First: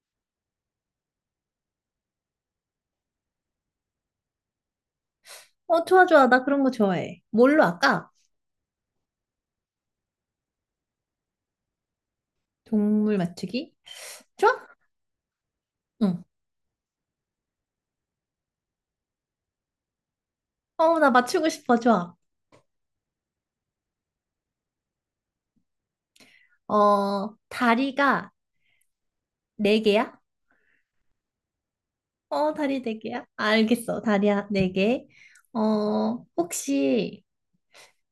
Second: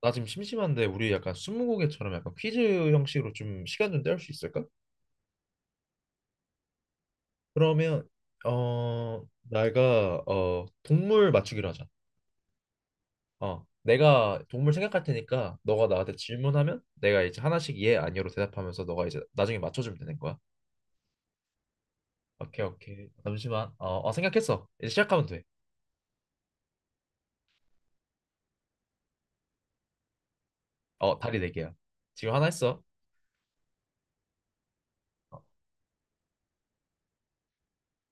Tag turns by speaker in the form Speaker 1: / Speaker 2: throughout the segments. Speaker 1: 나 지금 심심한데 우리 약간 스무고개처럼 약간 퀴즈 형식으로 좀 시간 좀 때울 수 있을까?
Speaker 2: 좋아, 좋아. 나 그런 거 좋아해. 뭘로
Speaker 1: 그러면
Speaker 2: 할까?
Speaker 1: 어 내가 동물 맞추기로 하자.
Speaker 2: 동물 맞추기?
Speaker 1: 내가
Speaker 2: 좋아?
Speaker 1: 동물 생각할 테니까 너가 나한테
Speaker 2: 응.
Speaker 1: 질문하면 내가 이제 하나씩 예 아니요로 대답하면서 너가 이제 나중에 맞춰주면 되는 거야.
Speaker 2: 나 맞추고 싶어. 좋아.
Speaker 1: 오케이, 오케이. 잠시만. 생각했어. 이제 시작하면 돼.
Speaker 2: 다리가 네 개야?
Speaker 1: 다리 네 개야. 지금 하나 했어.
Speaker 2: 다리 네 개야? 알겠어. 다리야 네 개.
Speaker 1: 어,
Speaker 2: 혹시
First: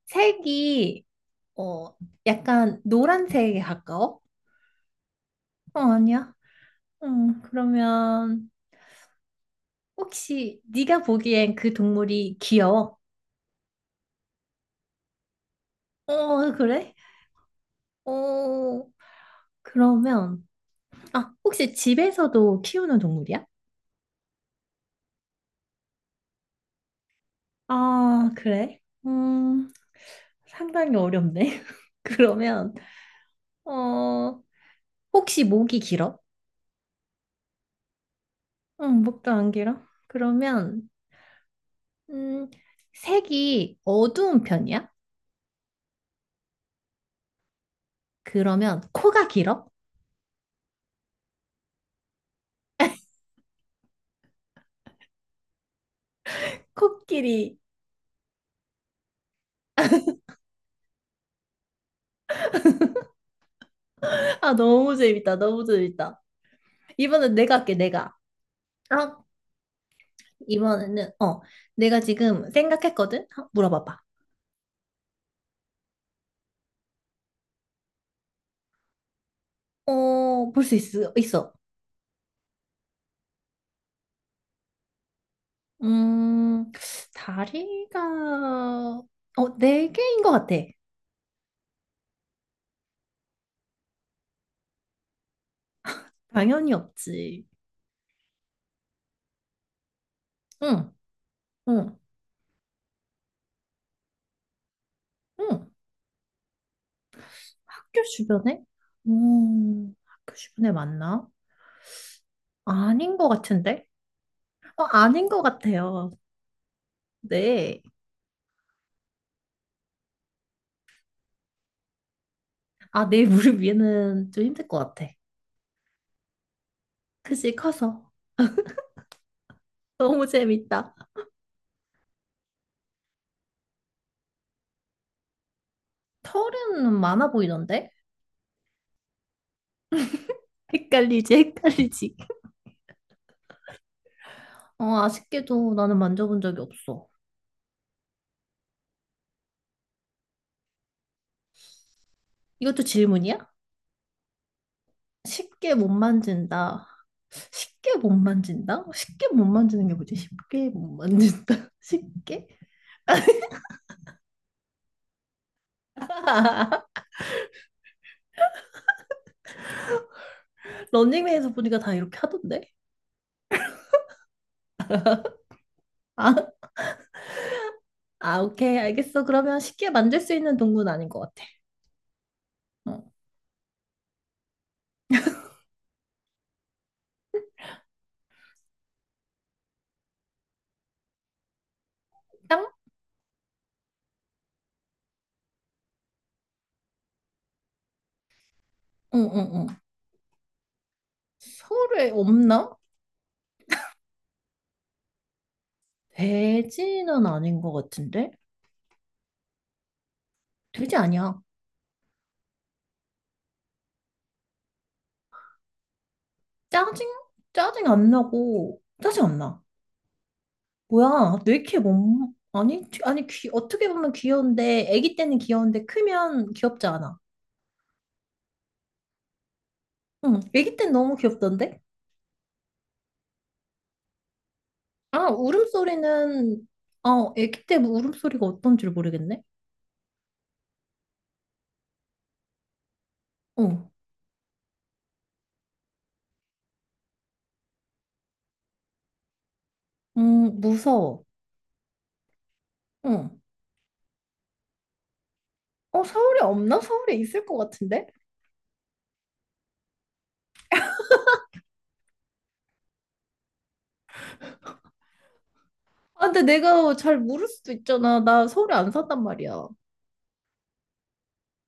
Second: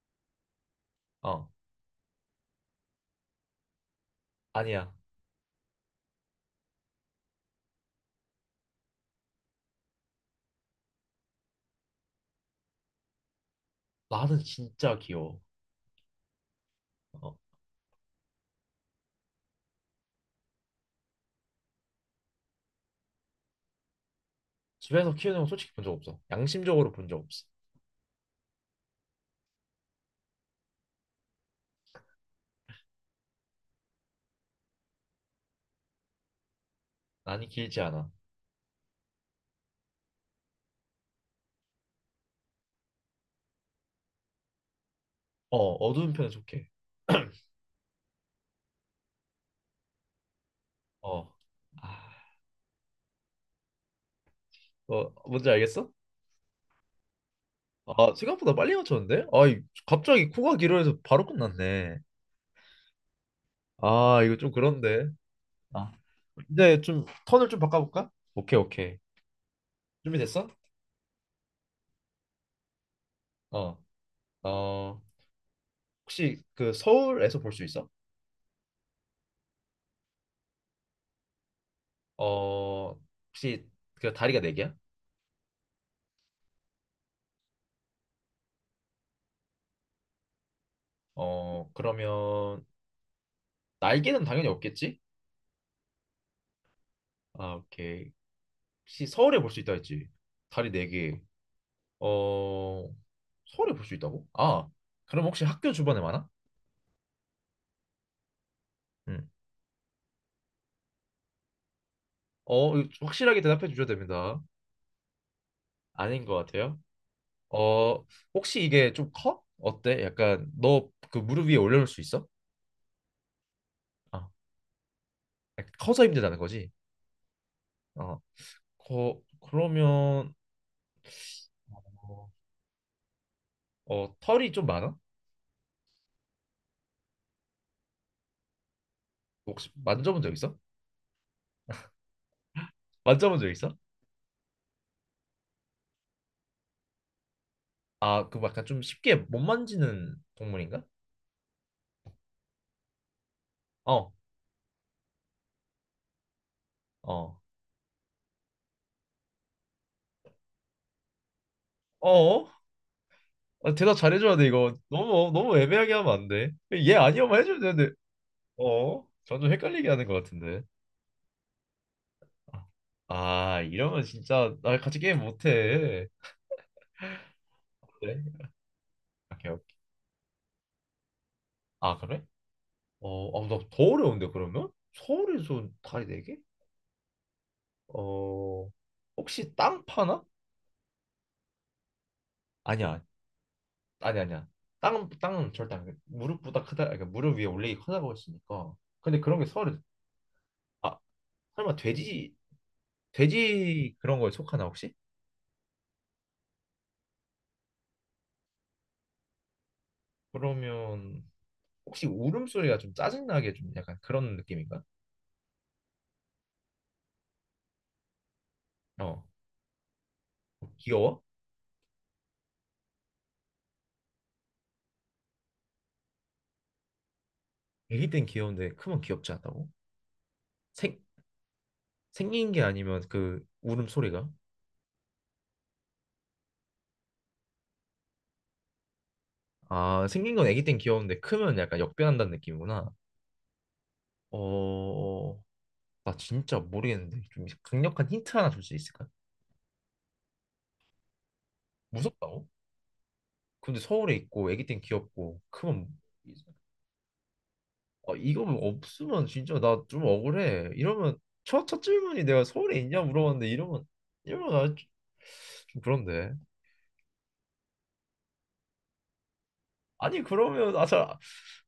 Speaker 2: 색이,
Speaker 1: 어
Speaker 2: 어, 약간 노란색에 가까워?
Speaker 1: 아니야.
Speaker 2: 아니야. 응, 그러면 혹시 네가 보기엔 그 동물이 귀여워?
Speaker 1: 나는 진짜 귀여워.
Speaker 2: 그래?
Speaker 1: 어
Speaker 2: 어, 그러면 아, 혹시 집에서도 키우는 동물이야?
Speaker 1: 집에서 키우는 거 솔직히 본 적 없어. 양심적으로 본 적 없어.
Speaker 2: 아, 그래? 음, 상당히 어렵네. 그러면, 어, 혹시 목이 길어?
Speaker 1: 난이 길지 않아.
Speaker 2: 응, 목도 안 길어. 그러면, 음, 색이 어두운 편이야?
Speaker 1: 어, 어두운 편에 속해.
Speaker 2: 그러면 코가 길어?
Speaker 1: 어. 아, 뭔지 알겠어?
Speaker 2: 코끼리.
Speaker 1: 아, 생각보다 빨리 맞췄는데? 아, 갑자기 코가 길어져서 바로 끝났네. 아, 이거 좀
Speaker 2: 아, 너무
Speaker 1: 그런데.
Speaker 2: 재밌다. 너무
Speaker 1: 아.
Speaker 2: 재밌다.
Speaker 1: 이제 좀
Speaker 2: 이번엔
Speaker 1: 턴을
Speaker 2: 내가
Speaker 1: 좀
Speaker 2: 할게,
Speaker 1: 바꿔볼까?
Speaker 2: 내가.
Speaker 1: 오케이, 오케이.
Speaker 2: 아,
Speaker 1: 준비됐어?
Speaker 2: 이번에는, 내가 지금 생각했거든?
Speaker 1: 어.
Speaker 2: 물어봐봐.
Speaker 1: 어, 혹시 그 서울에서 볼 수 있어?
Speaker 2: 볼 수 있어.
Speaker 1: 어, 혹시 그 다리가 네 개야?
Speaker 2: 음, 다리가, 네 개인 것 같아.
Speaker 1: 그러면 날개는 당연히 없겠지?
Speaker 2: 당연히 없지.
Speaker 1: 아, 오케이. 혹시 서울에 볼 수 있다 했지? 다리 네
Speaker 2: 응,
Speaker 1: 개.
Speaker 2: 응,
Speaker 1: 어, 서울에 볼 수 있다고? 아, 그럼 혹시
Speaker 2: 응.
Speaker 1: 학교 주변에 많아?
Speaker 2: 학교 주변에?
Speaker 1: 응.
Speaker 2: 학교 주변에 맞나?
Speaker 1: 이거
Speaker 2: 아닌 것
Speaker 1: 확실하게 대답해 주셔야
Speaker 2: 같은데?
Speaker 1: 됩니다.
Speaker 2: 아닌 것 같아요.
Speaker 1: 아닌 것 같아요.
Speaker 2: 네.
Speaker 1: 어, 혹시 이게 좀 커? 어때? 약간 너 그 무릎 위에 올려놓을 수 있어?
Speaker 2: 아, 내 무릎
Speaker 1: 아,
Speaker 2: 위에는 좀 힘들 것 같아.
Speaker 1: 약간 커서 힘들다는 거지?
Speaker 2: 그지, 커서.
Speaker 1: 어,
Speaker 2: 너무
Speaker 1: 그러면,
Speaker 2: 재밌다.
Speaker 1: 어, 털이 좀 많아?
Speaker 2: 털은 많아 보이던데?
Speaker 1: 혹시 만져본 적 있어?
Speaker 2: 헷갈리지, 헷갈리지.
Speaker 1: 만져본 적 있어?
Speaker 2: 아쉽게도 나는 만져본 적이 없어.
Speaker 1: 아, 그 약간 좀 쉽게 못 만지는 동물인가?
Speaker 2: 이것도 질문이야?
Speaker 1: 어,
Speaker 2: 쉽게 못 만진다.
Speaker 1: 어,
Speaker 2: 쉽게 못 만진다? 쉽게 못 만지는 게 뭐지? 쉽게 못 만진다. 쉽게?
Speaker 1: 어, 대답 잘해줘야 돼. 이거 너무 너무 애매하게 하면 안 돼. 얘 아니요만 해주면 되는데, 어? 점점 헷갈리게 하는 것 같은데.
Speaker 2: 런닝맨에서 보니까 다 이렇게 하던데?
Speaker 1: 아, 이러면 진짜 나 같이 게임 못해.
Speaker 2: 아,
Speaker 1: 그래?
Speaker 2: 아, 오케이. 알겠어.
Speaker 1: 오케이,
Speaker 2: 그러면
Speaker 1: 오케이.
Speaker 2: 쉽게 만질 수 있는 동물은 아닌 것 같아.
Speaker 1: 아, 그래?
Speaker 2: 어.
Speaker 1: 나더 어려운데 그러면? 서울에서 다리 네 개? 어, 혹시 땅 파나?
Speaker 2: 땅?
Speaker 1: 아니야, 아니, 아니야. 땅은 절대 안 돼. 무릎보다 크다. 그러니까 무릎 위에 올리기 크다고 했으니까. 근데
Speaker 2: 응,
Speaker 1: 그런 게
Speaker 2: 응, 응.
Speaker 1: 서울에, 아 설마
Speaker 2: 서울에
Speaker 1: 돼지,
Speaker 2: 없나?
Speaker 1: 돼지 그런 거에 속하나 혹시?
Speaker 2: 돼지는 아닌 것 같은데? 돼지
Speaker 1: 그러면
Speaker 2: 아니야.
Speaker 1: 혹시 울음소리가 좀 짜증나게 좀 약간 그런 느낌인가?
Speaker 2: 짜증? 짜증 안 나고,
Speaker 1: 어.
Speaker 2: 짜증 안 나.
Speaker 1: 귀여워?
Speaker 2: 뭐야, 왜 이렇게 못, 아니, 귀- 아니, 귀, 어떻게 보면 귀여운데, 아기 때는 귀여운데, 크면 귀엽지 않아.
Speaker 1: 애기 땐 귀여운데 크면 귀엽지 않다고?
Speaker 2: 응, 아기 때는
Speaker 1: 생,
Speaker 2: 너무 귀엽던데?
Speaker 1: 생긴 게 아니면 그 울음소리가?
Speaker 2: 아, 울음소리는, 아기 때 뭐 울음소리가 어떤지 모르겠네?
Speaker 1: 아, 생긴 건 애기 땐 귀여운데 크면 약간 역변한다는 느낌이구나.
Speaker 2: 어,
Speaker 1: 어, 나 진짜 모르겠는데 좀 강력한 힌트 하나 줄 수 있을까?
Speaker 2: 무서워.
Speaker 1: 무섭다고?
Speaker 2: 응.
Speaker 1: 근데 서울에 있고 애기 땐 귀엽고 크면,
Speaker 2: 어, 서울에 없나? 서울에 있을 것 같은데?
Speaker 1: 이거 뭐 없으면 진짜 나 좀 억울해. 이러면 첫 질문이 내가 서울에 있냐 물어봤는데, 이러면 이러면 나좀
Speaker 2: 아,
Speaker 1: 그런데.
Speaker 2: 근데 내가 잘 모를 수도 있잖아. 나 서울에 안 산단 말이야.
Speaker 1: 아니 그러면,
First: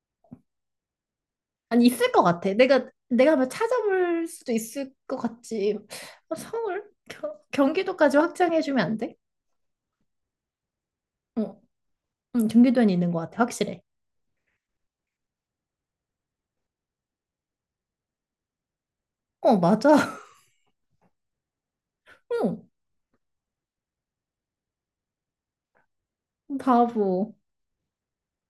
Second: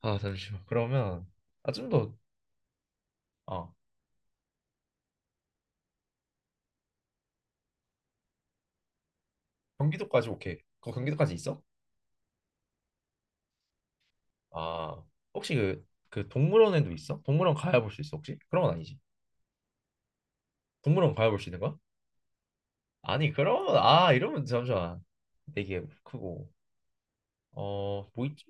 Speaker 1: 잠시만. 그러면
Speaker 2: 아니,
Speaker 1: 좀
Speaker 2: 있을
Speaker 1: 더.
Speaker 2: 것 같아. 내가, 내가 한번
Speaker 1: 아
Speaker 2: 찾아볼 수도 있을 것 같지. 아, 서울? 경, 경기도까지 확장해주면 안 돼?
Speaker 1: 경기도까지, 오케이. 거 경기도까지
Speaker 2: 응,
Speaker 1: 있어?
Speaker 2: 응. 응, 경기도에는 있는 것 같아, 확실해.
Speaker 1: 아 혹시 그 동물원에도 있어? 동물원 가야 볼 수 있어, 혹시? 그런 건 아니지?
Speaker 2: 어, 맞아.
Speaker 1: 동물원 가야 볼 수 있는 거야?
Speaker 2: 응,
Speaker 1: 아니 그러면, 이러면 잠시만, 되게 크고,
Speaker 2: 바보.
Speaker 1: 뭐 있지?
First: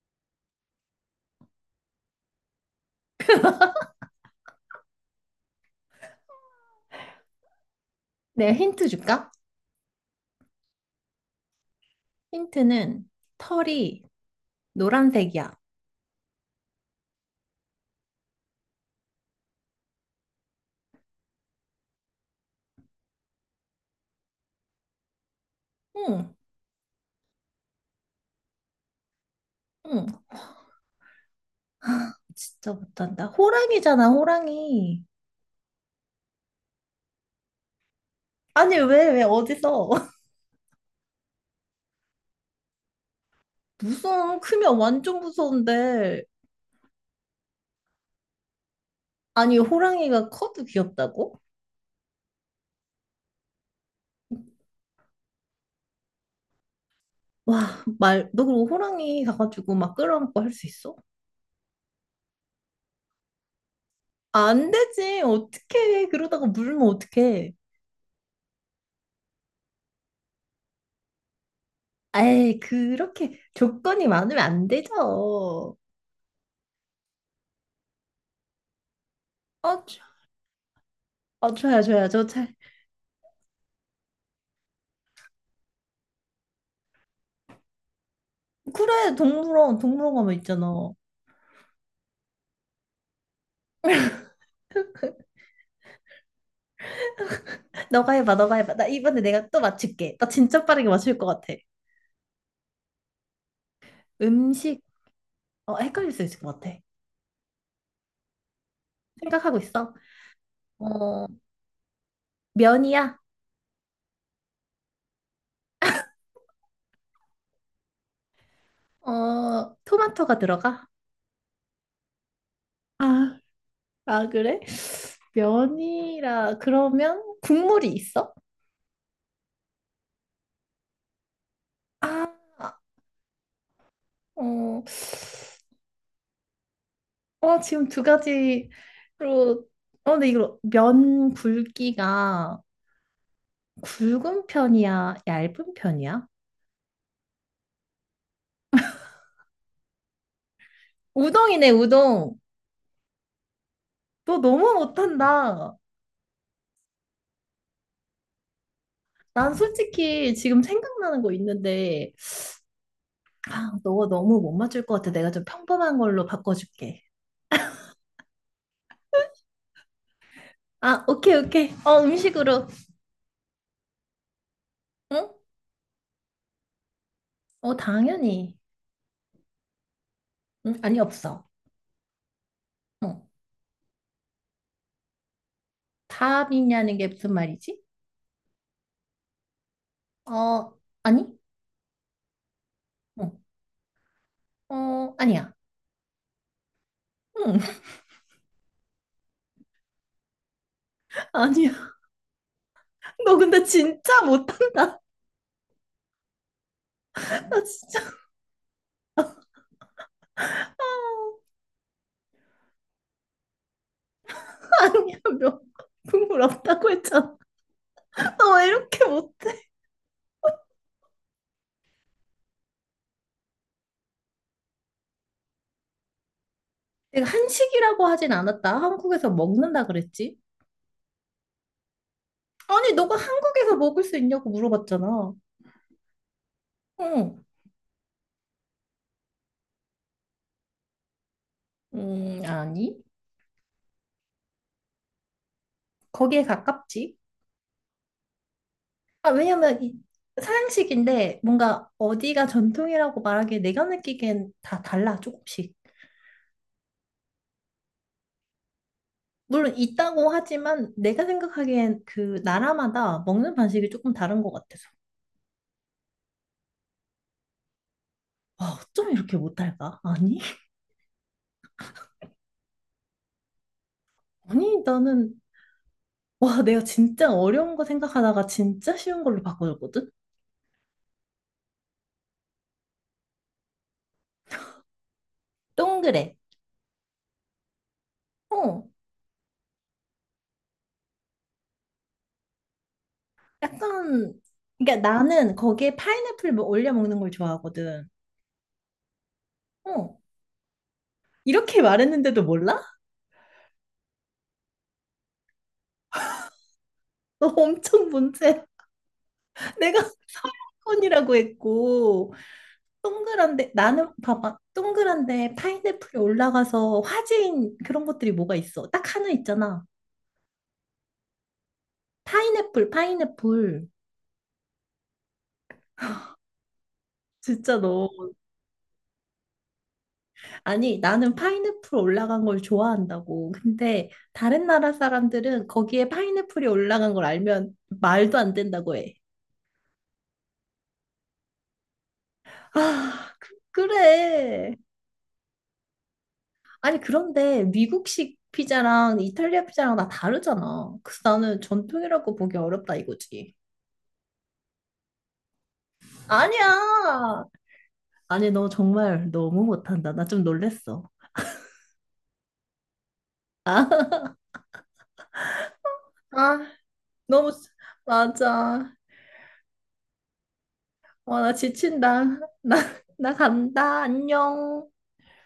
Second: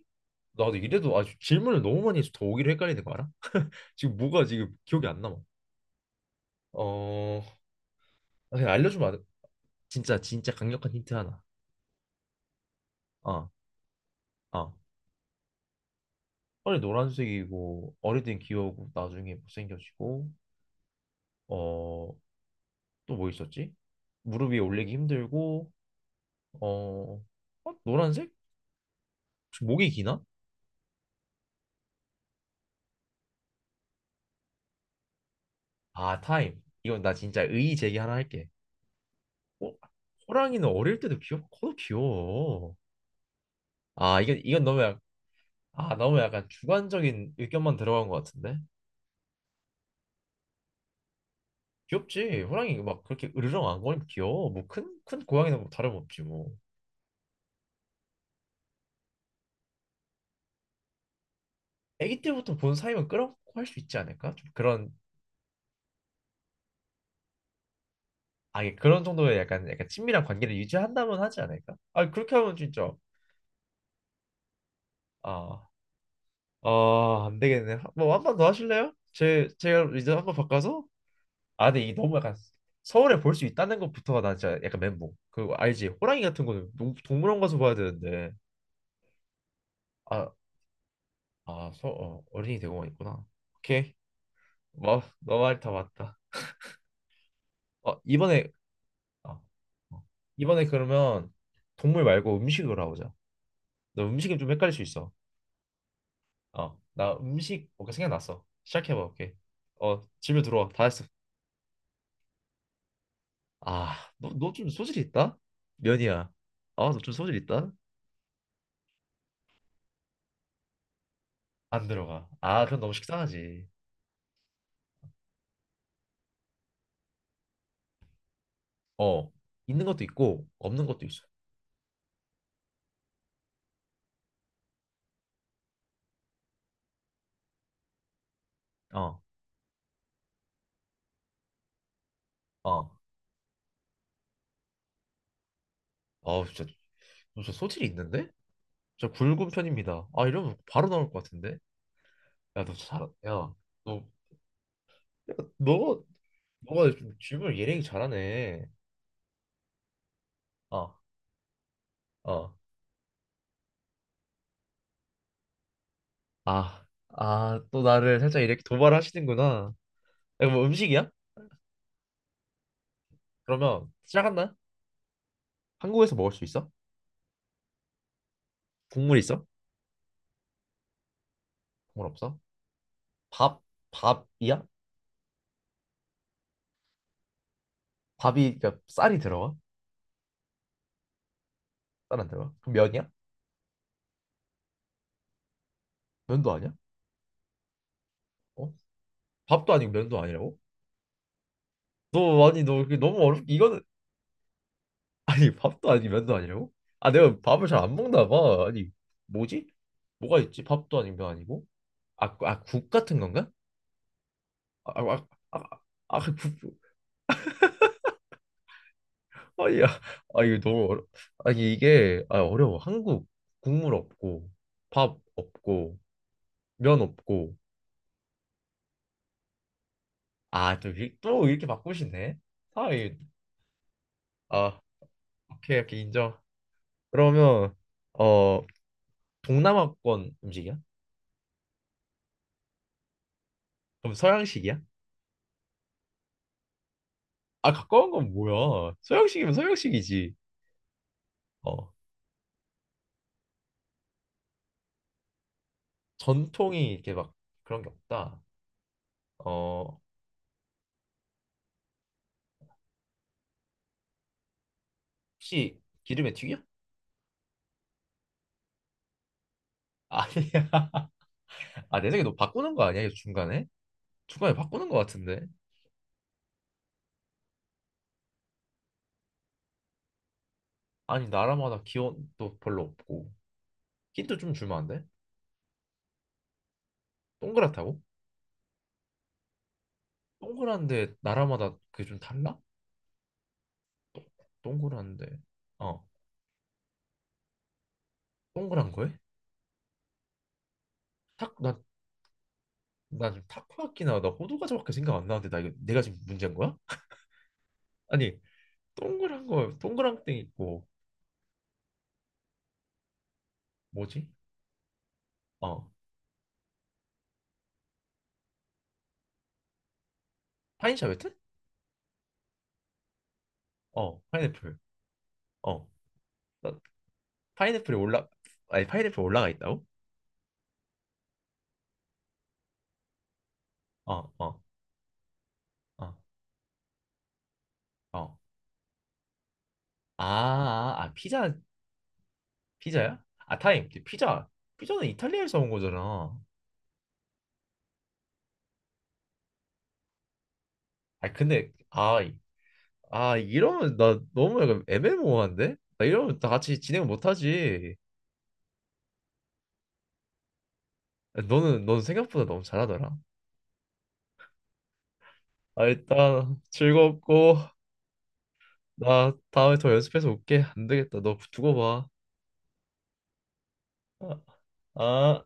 Speaker 1: 나도 이래도 아주 질문을 너무 많이 해서 더 오기로 헷갈리는 거 알아? 지금 뭐가 지금 기억이 안 남아. 어
Speaker 2: 내가
Speaker 1: 그냥
Speaker 2: 힌트
Speaker 1: 알려주면 안 돼?
Speaker 2: 줄까?
Speaker 1: 진짜 진짜 강력한 힌트 하나.
Speaker 2: 힌트는
Speaker 1: 어어
Speaker 2: 털이 노란색이야.
Speaker 1: 빨리 노란색이고 어릴 땐 귀여우고 나중에 못생겨지고, 어 또 뭐 있었지? 무릎 위에 올리기 힘들고,
Speaker 2: 응,
Speaker 1: 어, 어? 노란색? 혹시 목이 기나?
Speaker 2: 응, 진짜 못한다. 호랑이잖아, 호랑이.
Speaker 1: 아, 타임. 이건 나 진짜 의의 제기 하나 할게.
Speaker 2: 아니, 왜, 왜,
Speaker 1: 어?
Speaker 2: 어디서?
Speaker 1: 호랑이는 어릴 때도 귀엽고 커도 귀여워. 아 이건
Speaker 2: 무서워.
Speaker 1: 이건
Speaker 2: 크면
Speaker 1: 너무 약,
Speaker 2: 완전
Speaker 1: 아 너무
Speaker 2: 무서운데.
Speaker 1: 약간 주관적인 의견만 들어간 것 같은데.
Speaker 2: 아니, 호랑이가 커도 귀엽다고?
Speaker 1: 귀엽지. 호랑이 막 그렇게 으르렁 안 거리면 귀여워. 뭐 큰 고양이는 뭐 다름없지 뭐.
Speaker 2: 와, 말, 너 그리고 호랑이 가가지고 막 끌어안고 할 수 있어?
Speaker 1: 아기 때부터 본 사이면 끌어안고 할 수 있지 않을까? 좀
Speaker 2: 안
Speaker 1: 그런.
Speaker 2: 되지. 어떡해. 그러다가 물면 어떡해.
Speaker 1: 아, 예, 그런 정도의 약간 약간 친밀한 관계를 유지한다면 하지 않을까? 아, 그렇게 하면
Speaker 2: 에이,
Speaker 1: 진짜,
Speaker 2: 그렇게 조건이 많으면 안 되죠.
Speaker 1: 아, 안 되겠네. 뭐 한 번 더 하실래요? 제
Speaker 2: 어,
Speaker 1: 제가
Speaker 2: 줘-
Speaker 1: 이제 한 번 바꿔서. 아, 근데
Speaker 2: 줘야, 줘
Speaker 1: 이게
Speaker 2: 야
Speaker 1: 너무
Speaker 2: 저
Speaker 1: 약간
Speaker 2: 잘.
Speaker 1: 서울에 볼 수 있다는 것부터가 나 진짜 약간 멘붕. 그 알지? 호랑이 같은 거는 동물원 가서 봐야 되는데.
Speaker 2: 그래, 동물원, 동물원
Speaker 1: 아,
Speaker 2: 가면 있잖아.
Speaker 1: 어린이 대공원 있구나. 오케이. 뭐, 너말 다 맞다.
Speaker 2: 너가 해봐,
Speaker 1: 이번에,
Speaker 2: 너가 해봐. 나 이번에
Speaker 1: 어,
Speaker 2: 내가 또
Speaker 1: 어.
Speaker 2: 맞출게. 나 진짜
Speaker 1: 이번에
Speaker 2: 빠르게 맞출 것
Speaker 1: 그러면
Speaker 2: 같아.
Speaker 1: 동물 말고 음식으로 하자. 너 음식이 좀 헷갈릴 수
Speaker 2: 음식,
Speaker 1: 있어.
Speaker 2: 헷갈릴 수 있을 것 같아.
Speaker 1: 나 음식 뭔가 생각났어. 시작해봐, 오케이.
Speaker 2: 생각하고 있어.
Speaker 1: 질문 들어와. 다 했어.
Speaker 2: 어, 면이야.
Speaker 1: 아, 너 좀 소질 있다? 면이야. 아, 너 좀 소질 있다?
Speaker 2: 토마토가 들어가.
Speaker 1: 안 들어가. 아, 그럼 너무
Speaker 2: 아,
Speaker 1: 식상하지.
Speaker 2: 아, 그래? 면이라, 그러면 국물이 있어?
Speaker 1: 어, 있는 것도 있고, 없는 것도 있어.
Speaker 2: 아, 어, 어, 지금 두 가지로,
Speaker 1: 어,
Speaker 2: 근데 이거 면 굵기가
Speaker 1: 어.
Speaker 2: 굵은 편이야? 얇은 편이야?
Speaker 1: 진짜, 너 진짜 소질이 있는데? 저 굵은 편입니다. 아, 이러면 바로 나올 것 같은데?
Speaker 2: 우동이네, 우동.
Speaker 1: 야, 너 잘, 야, 너,
Speaker 2: 너 너무
Speaker 1: 야,
Speaker 2: 못한다.
Speaker 1: 너, 너가 좀 질문을 예리하게 잘하네.
Speaker 2: 난 솔직히 지금
Speaker 1: 어,
Speaker 2: 생각나는 거 있는데,
Speaker 1: 어.
Speaker 2: 아, 너가 너무 못 맞출 것 같아. 내가 좀 평범한 걸로
Speaker 1: 아,
Speaker 2: 바꿔줄게.
Speaker 1: 또 나를 살짝 이렇게 도발하시는구나. 이거 뭐
Speaker 2: 아,
Speaker 1: 음식이야?
Speaker 2: 오케이, 오케이. 어, 음식으로.
Speaker 1: 그러면 시작한다.
Speaker 2: 응?
Speaker 1: 한국에서 먹을 수 있어?
Speaker 2: 당연히.
Speaker 1: 국물 있어?
Speaker 2: 응, 아니, 없어.
Speaker 1: 국물 없어?
Speaker 2: 응.
Speaker 1: 밥? 밥이야?
Speaker 2: 답이냐는 게 무슨 말이지?
Speaker 1: 밥이, 그러니까 쌀이 들어가?
Speaker 2: 어, 아니?
Speaker 1: 쌀 안 들어가? 그럼 면이야?
Speaker 2: 응. 어, 아니야.
Speaker 1: 면도 아니야?
Speaker 2: 응,
Speaker 1: 어? 밥도 아니고 면도 아니라고?
Speaker 2: 아니야.
Speaker 1: 너, 아니, 너 이게 너무
Speaker 2: 너
Speaker 1: 어렵
Speaker 2: 근데
Speaker 1: 이거는.
Speaker 2: 진짜 못한다.
Speaker 1: 아니 밥도 아니고 면도 아니라고? 아, 내가
Speaker 2: 나
Speaker 1: 밥을 잘 안
Speaker 2: 진짜.
Speaker 1: 먹나 봐. 아니 뭐지? 뭐가 있지?
Speaker 2: 아,
Speaker 1: 밥도 아니고 면 아니고? 국 같은 건가? 아,
Speaker 2: 아니야,
Speaker 1: 아, 아,
Speaker 2: 몇
Speaker 1: 아, 그
Speaker 2: 국물
Speaker 1: 국.
Speaker 2: 없다고 했잖아. 너 왜 이렇게
Speaker 1: 아,
Speaker 2: 못해?
Speaker 1: 야, 아, 이거 너무 이게, 어려워. 한국. 국물 없고, 밥 없고, 면
Speaker 2: 내가
Speaker 1: 없고,
Speaker 2: 한식이라고 하진 않았다. 한국에서 먹는다 그랬지?
Speaker 1: 아, 또 이렇게 바꾸시네? 아,
Speaker 2: 아니, 너가 한국에서 먹을 수 있냐고
Speaker 1: 아,
Speaker 2: 물어봤잖아.
Speaker 1: 오케이, 오케이, 인정.
Speaker 2: 응.
Speaker 1: 그러면, 어, 동남아권 음식이야?
Speaker 2: 아니.
Speaker 1: 그럼 서양식이야?
Speaker 2: 거기에 가깝지.
Speaker 1: 아, 가까운 건 뭐야?
Speaker 2: 아,
Speaker 1: 서양식이면
Speaker 2: 왜냐면 이
Speaker 1: 서양식이지.
Speaker 2: 서양식인데 뭔가
Speaker 1: 어,
Speaker 2: 어디가 전통이라고 말하기에 내가 느끼기엔 다 달라, 조금씩.
Speaker 1: 전통이 이렇게 막 그런 게 없다.
Speaker 2: 물론
Speaker 1: 어,
Speaker 2: 있다고 하지만 내가 생각하기엔 그 나라마다 먹는 방식이 조금 다른 것 같아서.
Speaker 1: 혹시 기름에 튀겨?
Speaker 2: 아, 어쩜 이렇게 못할까? 아니?
Speaker 1: 아니야. 아, 내 생각에 너 바꾸는 거 아니야? 이거 중간에? 중간에
Speaker 2: 아니,
Speaker 1: 바꾸는 거
Speaker 2: 나는,
Speaker 1: 같은데?
Speaker 2: 와, 내가 진짜 어려운 거 생각하다가 진짜 쉬운 걸로 바꿔줬거든?
Speaker 1: 아니 나라마다 기온도 별로 없고. 힌트 좀 주면 안 돼?
Speaker 2: 동그래.
Speaker 1: 동그랗다고?
Speaker 2: 어,
Speaker 1: 동그란데 나라마다 그게 좀 달라? 동-
Speaker 2: 약간, 그러니까
Speaker 1: 동그란데.
Speaker 2: 나는 거기에
Speaker 1: 어
Speaker 2: 파인애플 뭐 올려 먹는 걸 좋아하거든.
Speaker 1: 동그란 거에?
Speaker 2: 어,
Speaker 1: 탁나
Speaker 2: 이렇게 말했는데도 몰라?
Speaker 1: 나금 타코야키나 나 호두과자밖에 생각 안 나는데, 나 이거 내가 지금 문제인 거야?
Speaker 2: 너 엄청
Speaker 1: 아니
Speaker 2: 문제.
Speaker 1: 동그란 거,
Speaker 2: 내가
Speaker 1: 동그란 땡 있고.
Speaker 2: 서양권이라고 했고, 동그란데, 나는
Speaker 1: 뭐지?
Speaker 2: 봐봐, 동그란데
Speaker 1: 어
Speaker 2: 파인애플이 올라가서 화제인 그런 것들이 뭐가 있어? 딱 하나 있잖아.
Speaker 1: 파인 샤베트?
Speaker 2: 파인애플, 파인애플.
Speaker 1: 파인애플. 어나
Speaker 2: 진짜
Speaker 1: 파인애플이
Speaker 2: 너.
Speaker 1: 올라. 아니 파인애플 올라가 있다고?
Speaker 2: 아니, 나는 파인애플 올라간 걸 좋아한다고. 근데
Speaker 1: 어, 어,
Speaker 2: 다른 나라 사람들은 거기에
Speaker 1: 어,
Speaker 2: 파인애플이 올라간 걸 알면
Speaker 1: 어,
Speaker 2: 말도
Speaker 1: 아
Speaker 2: 안 된다고 해.
Speaker 1: 아 아, 피자. 피자야?
Speaker 2: 아, 그,
Speaker 1: 아, 타임. 피자.
Speaker 2: 그래.
Speaker 1: 피자는 이탈리아에서 온 거잖아.
Speaker 2: 아니, 그런데 미국식 피자랑 이탈리아 피자랑 다 다르잖아. 그래서
Speaker 1: 아
Speaker 2: 나는
Speaker 1: 근데,
Speaker 2: 전통이라고 보기 어렵다
Speaker 1: 아
Speaker 2: 이거지.
Speaker 1: 이러면 나 너무 약간 애매모호한데? 나 이러면 다 같이 진행
Speaker 2: 아니야.
Speaker 1: 못하지.
Speaker 2: 아니, 너 정말 너무 못한다. 나 좀 놀랬어.
Speaker 1: 너는, 넌 생각보다 너무 잘하더라. 아, 일단
Speaker 2: 아, 너무,
Speaker 1: 즐겁고.
Speaker 2: 맞아.
Speaker 1: 나 다음에 더 연습해서 올게. 안 되겠다. 너
Speaker 2: 어, 나
Speaker 1: 두고 봐.
Speaker 2: 지친다. 나, 나 간다. 안녕.
Speaker 1: 아. 아.